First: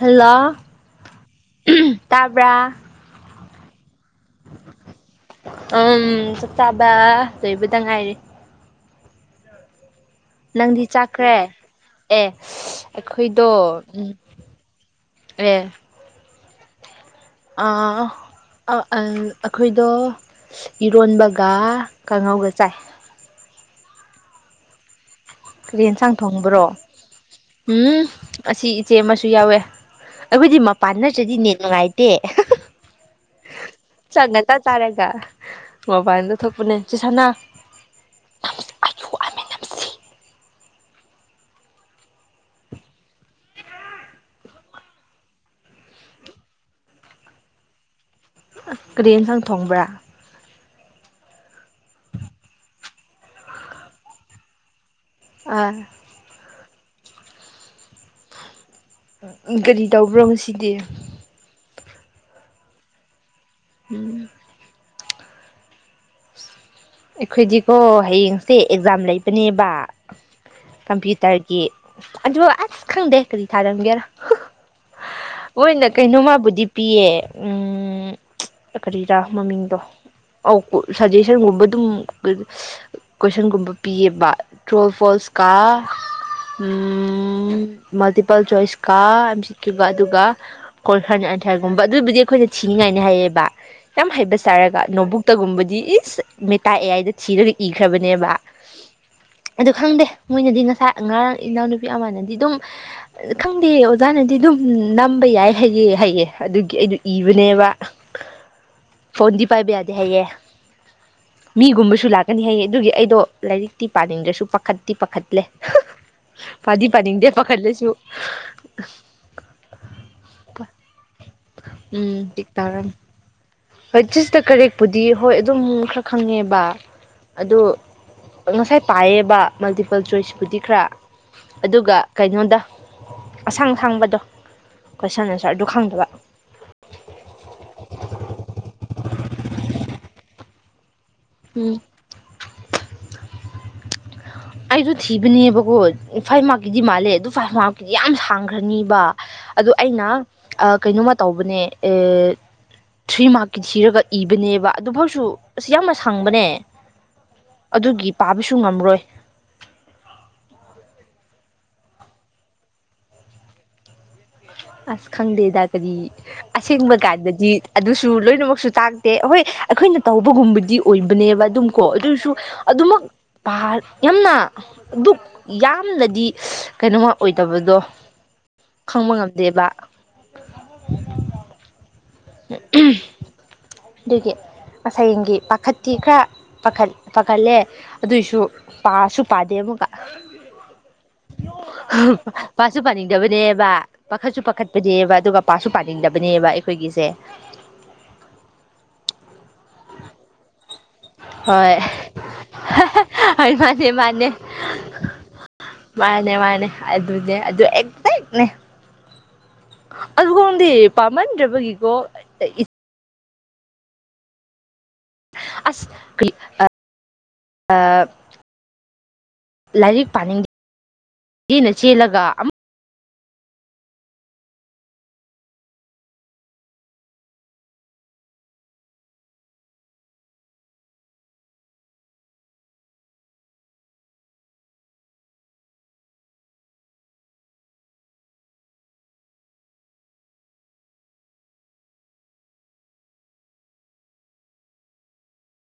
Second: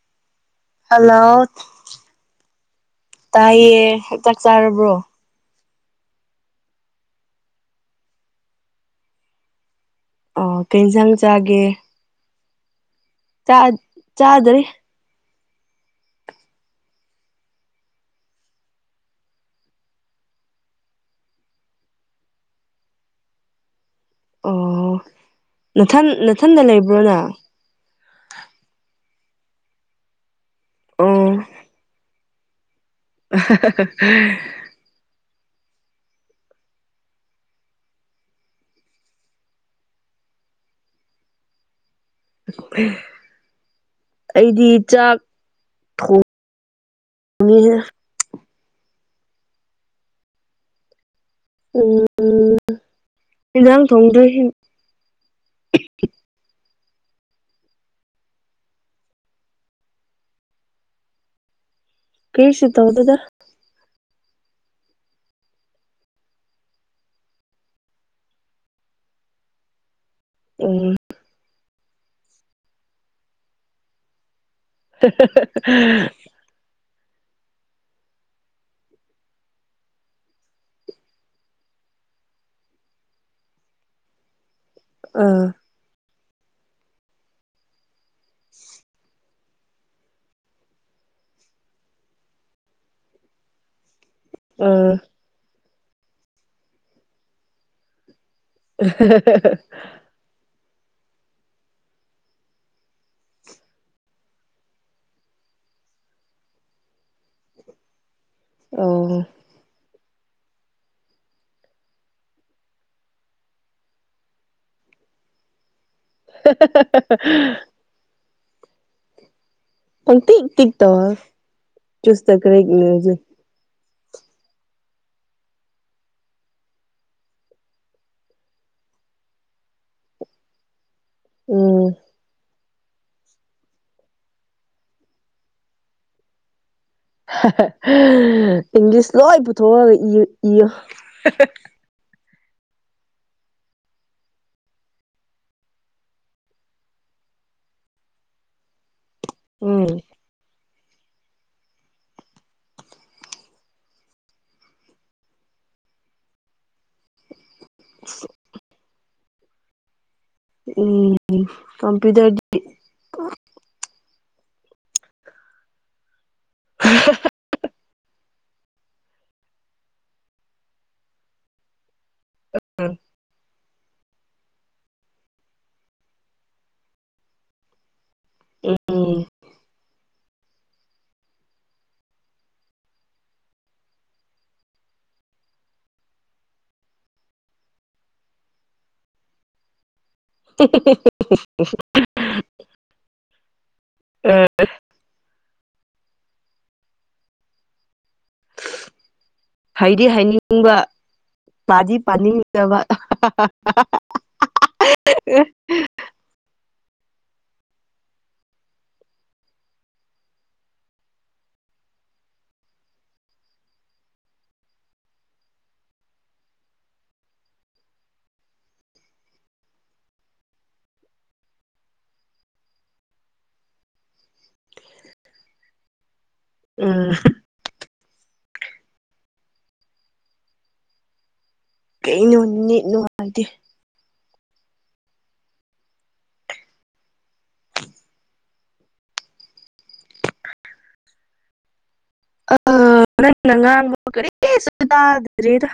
hello hello ꯇꯥꯕ꯭ꯔꯥ ꯇꯥꯏꯌꯦ ꯆꯥꯛ ꯆꯥꯔꯕ꯭ꯔꯣ ꯎꯝ ꯆꯥꯛ ꯆꯥꯕ ꯂꯣꯏꯕꯗ ꯉꯥꯏꯔꯤ ꯑꯣ ꯀꯩ ꯅꯪꯗꯤ ꯏꯟꯁꯥꯡ ꯆꯥꯛꯈ꯭ꯔꯦ ꯆꯥꯒꯦ ꯑꯦ ꯑꯩꯈꯣꯏꯗꯣ ꯎꯝ ꯆꯥꯗ꯭ꯔꯤ ꯑꯦ [unintelligible] ꯑꯩꯈꯣꯏꯗꯣ ꯏꯔꯣꯟꯕꯒ ꯀꯥꯡꯉꯧꯒ ꯆꯥꯏ ꯑꯣ ꯀꯔꯤ ꯅꯊꯟ ꯌꯦꯟꯁꯥꯡ ꯅꯊꯟꯗ ꯊꯣꯡꯕ꯭ꯔꯣ ꯂꯩꯕ꯭ꯔꯣ ꯅꯪ ꯎꯝ ꯑꯁꯤ ꯏꯆꯦ ꯑꯃꯁꯨ ꯌꯥꯎꯋꯦ ꯑꯩꯈꯣꯏꯗꯤ ꯃꯄꯥꯟ ꯅꯠꯇ꯭ꯔꯗꯤ ꯑꯣ ꯅꯦꯠ ꯅꯨꯡꯉꯥꯏꯇꯦ [unintelligible] ꯆꯥꯛ [unintelligible] ꯉꯟꯇꯥ ꯆꯥꯔꯒ ꯃꯣꯕꯥꯏꯜꯗ ꯊꯣꯛꯄꯅꯦ ꯆꯦ ꯁꯥꯅꯥ [unintelligible] ꯑꯩꯗꯤ ꯆꯥꯛ ꯊꯣꯡ ꯉꯤꯌꯦ ꯑꯁ ꯀꯔꯤ ꯏꯟꯁꯥꯡ ꯊꯣꯡꯕ꯭ꯔꯥ ꯎꯝ ꯀꯗꯪ [unintelligible] ꯊꯣꯡꯗ꯭ꯔ ꯑ ꯎꯝ ꯀꯔꯤ ꯇꯧꯕ꯭ꯔꯣ ꯉꯁꯤꯗꯤ ꯀꯔꯤꯁꯨ ꯇꯧꯗ‌ꯦꯗ ꯎꯝ ꯑꯩꯈꯣꯏꯗꯤꯀꯣ ꯍꯌꯦꯡꯁꯦ ꯑꯦꯛꯖꯥꯝ ꯂꯩꯕꯅꯦꯕ ꯎꯝ ꯀꯝꯄ꯭ꯌꯨꯇꯔ ꯀꯤ ꯑꯗꯨ ꯑꯁ ꯈꯪꯗꯦ ꯀꯔꯤ ꯊꯥꯔꯝꯒꯦꯔꯥ ꯃꫭꯏꯅ ꯀꯩꯅꯣꯃꯕꯨꯗꯤ ꯄꯤꯌꯦ ꯎꯝ ꯀꯔꯤꯔꯥ ꯃꯃꯤꯡꯗꯣ ꯁꯖꯦꯁꯟꯒꯨꯝꯕ ꯑꯗꯨꯝ ꯀꯣꯏꯁꯟꯒꯨꯝꯕ ꯄꯤꯌꯦꯕ ꯇ꯭ꯔꯨꯎ ꯑꫭꯔ ꯐꯣꯜꯁꯀ ꯑꯥ ꯃꯜꯇꯤꯄꯜ ꯆꯣꯏꯁꯀ ꯌꯥꯝ [unintelligible] ꯁꯤꯠꯈꯤꯕ ꯑꯗꯨꯒ ꯀꯣꯏꯈꯔ ꯑꯟꯊꯔꯒꯨꯝꯕ [unintelligible] ꯑꯗꯨꯕꯨꯗꯤ ꯑꯩꯈꯣꯏꯅ ꯊꯤꯅꯤꯡꯉꯥꯏꯅꯤ ꯍꯥꯏꯌꯦꯕ ꯌꯥꯝ ꯍꯩꯁ ꯆꯔꯒ ꯑꯥ ꯅꯣꯕꯨꯛꯇꯒꯨꯝꯕꯗꯤ ꯏꯁ ꯃꯦꯇ ꯑ‌ꯦ ꯑꯥꯏꯗ ꯊꯤꯔꯒ ꯏꯈ꯭ꯔꯕꯅꯦꯕ ꯑꯗꯨ ꯈꯪꯗꯦ ꯃꯣꯏꯅꯗꯤ ꯉꯁꯥꯏ ꯉꯔꯥꯡ ꯏꯅꯥꯎꯅꯨꯄꯤ ꯑꯃꯅꯗꯤ ꯑꯗꯨꯝ ꯈꯪꯗꯦ ꯑꯣꯖꯥꯅꯗꯤ ꯑꯗꯨꯝ ꯅꯝꯕ ꯌꯥꯏ ꯍꯩꯌꯦ ꯍꯩꯌꯦ ꯑꯗꯨꯒꯤ ꯑꯩꯅ ꯏꯕꯅꯦꯕ [inaudible] ꯐꯣꯟꯗꯤ ꯄꯥꯏꯕ ꯌꯥꯗꯦ ꯍꯥꯏꯌꯦ ꯃꯤꯒꯨꯝꯕꯁꯨ ꯂꯥꯛꯀꯅꯤ ꯍꯥꯏꯌꯦ ꯑꯗꯨꯒꯤ ꯑꯩꯗꯣ ꯂꯥꯏꯔꯤꯛꯇꯤ ꯄꯥꯅꯤꯡꯗ꯭ꯔꯁꯨ ꯄꯥꯈꯠꯇꯤ ꯄꯥꯈꯠꯂꯦ ꯄꯗꯤ ꯄꯅꯤꯗꯦ ꯄꯈꯠꯂꯁꯨ ꯄꯪꯇꯤꯛ ꯇꯤꯛ ꯇꯧꯋꯥ ꯎꯝ ꯆꯨꯁ ꯇꯤꯛ ꯀꯔꯤ ꯇꯥꯔꯝꯃꯦ ꯏꯔꯁꯨ ꯍꯣꯏ ꯆꯨꯁꯇ ꯀꯔꯦꯛꯄꯨꯗꯤ ꯍꯣꯏ ꯑꯗꯨꯝ ꯈꯔ ꯈꯪꯉꯦꯕ ꯑꯗꯣ ꯉꯁꯥꯏ ꯄꯥꯏꯌꯦꯕ ꯃꯜꯇꯤꯄꯜ ꯆꯣꯏꯁꯄꯨꯗꯤ ꯈꯔ ꯎꯝ ꯑꯗꯨꯒ ꯀꯩꯅꯣꯗ ꯑꯁꯥꯡ ꯑꯁꯥꯡꯕꯗꯣ ꯀꯣꯏꯁꯟ ꯑꯟꯁꯔ ꯑꯗꯨ ꯈꯪꯗꯕ ꯏꯪꯂꯤꯁ ꯂꯣꯏ ꯄꯨꯊꯣꯛꯑꯒ ꯏꯌꯣ ꯎꯝ ꯑꯩꯗꯣ ꯊꯤꯕꯅꯦꯕꯀꯣ ꯐꯥꯏꯚ ꯃꯥꯛꯀꯤꯗꯤ ꯃꯥꯜꯂꯦ ꯑꯗꯨ ꯐꯥꯏꯚ ꯃꯥꯛꯀꯤꯗꯤ ꯌꯥꯝ ꯁꯥꯡꯈ꯭ꯔꯅꯤꯕ ꯑ ꯎꯝ ꯑꯩꯅ ꯀꯩꯅꯣꯃ ꯇꯧꯕꯅꯦ [inaudible] ꯊ꯭ꯔꯤ ꯃꯥꯔꯛꯀꯤ ꯊꯤꯔꯒ ꯏꯕꯅꯦꯕ ꯑꯗꯨꯐꯥꯎꯁꯨ ꯑꯁ ꯌꯥꯝꯅ ꯁꯪꯕꯅꯦ ꯑꯗꯨꯒꯤ ꯄꯥꯕꯁꯨ ꯉꯝꯔꯣꯏ ꯎꯝ ꯀꯝꯄꯨꯇꯔꯗꯤ ꯑꯁ ꯈꯪꯗꯦꯗ ꯀꯔꯤ ꯑꯁꯦꯡꯕ ꯀꯥꯟꯗꯗꯤ ꯑꯗꯨꯁꯨ ꯂꯣꯏꯅꯃꯛꯁꯨ ꯇꯥꯛ ꯇꯦ ꯑꯩꯍꯣꯏ ꯑꯩꯈꯣꯏꯅ ꯇꯧꯕꯒꯨꯝꯕꯗꯤ ꯑꯣꯏꯕꯅꯦꯕ ꯑꯗꯨꯝ ꯀꯣ ꯑꯗꯨꯁꯨ ꯑꯗꯨꯃꯛ ꯄꯥ ꯌꯥꯝꯅ ꯑꯗꯨꯛ ꯌꯥꯝꯅꯗꯤ ꯀꯩꯅꯣꯃ ꯑꯣꯏꯗꯕꯗꯣ ꯎꯝ ꯗꯦꯕꯥ ꯑꯗꯨꯒꯤ ꯉꯁꯥꯏꯒꯤ ꯄꯥꯈꯠꯇꯤ ꯈꯔ ꯥ ꯄꯥꯈꯠꯂꯦ ꯑꯗꯨꯏꯁꯨ ꯄꯥꯁꯨ ꯄꯥꯗꯦ ꯑꯃꯨꯛꯀ [unintelligible] ꯄꯥꯁꯨ ꯄꯥꯅꯤꯡꯗꯕꯅꯦꯕ ꯄꯥꯈꯠꯁꯨ ꯄꯥꯈꯠꯄꯅꯦꯕ ꯑꯗꯨꯒ ꯄꯥꯠꯁꯨ ꯄꯥꯅꯤꯡꯗꯕꯅꯦꯕ ꯑꯩꯈꯣꯏꯒꯤꯁꯦ ꯍꯥꯏꯗꯤ ꯍꯥꯏꯅꯤꯡꯕ ꯍꯣꯏ ꯄꯗꯤ ꯄꯥꯅꯤꯡꯗꯕ ꯍꯣꯏ ꯃꯥꯅꯦ ꯃꯥꯅꯦ ꯃꯥꯅꯦ ꯃꯥꯅꯦ ꯑꯗꯨꯅꯦ ꯑꯗꯨ ꯑꯦꯛ ꯑꯗꯨꯒꯪꯗꯤ ꯄꯥꯝꯃꯟꯗ꯭ꯔꯕꯒꯤꯀꯣ ꯑꯁ ꯀ꯭ꯂꯤ ꯂꯥꯏꯔꯤꯛ ꯄꯥꯅꯤꯡꯗꯦꯅ ꯆꯦꯜꯂꯒ ꯑꯃ ꯎꯝ ꯀꯩꯅꯣ ꯅꯦꯠ ꯅꯨꯡꯉꯥꯏꯇꯦ ꯑ ꯅꯪꯅ ꯉꯥꯡꯕ ꯀꯔꯤꯁꯨ ꯇꯗꯔꯤꯗ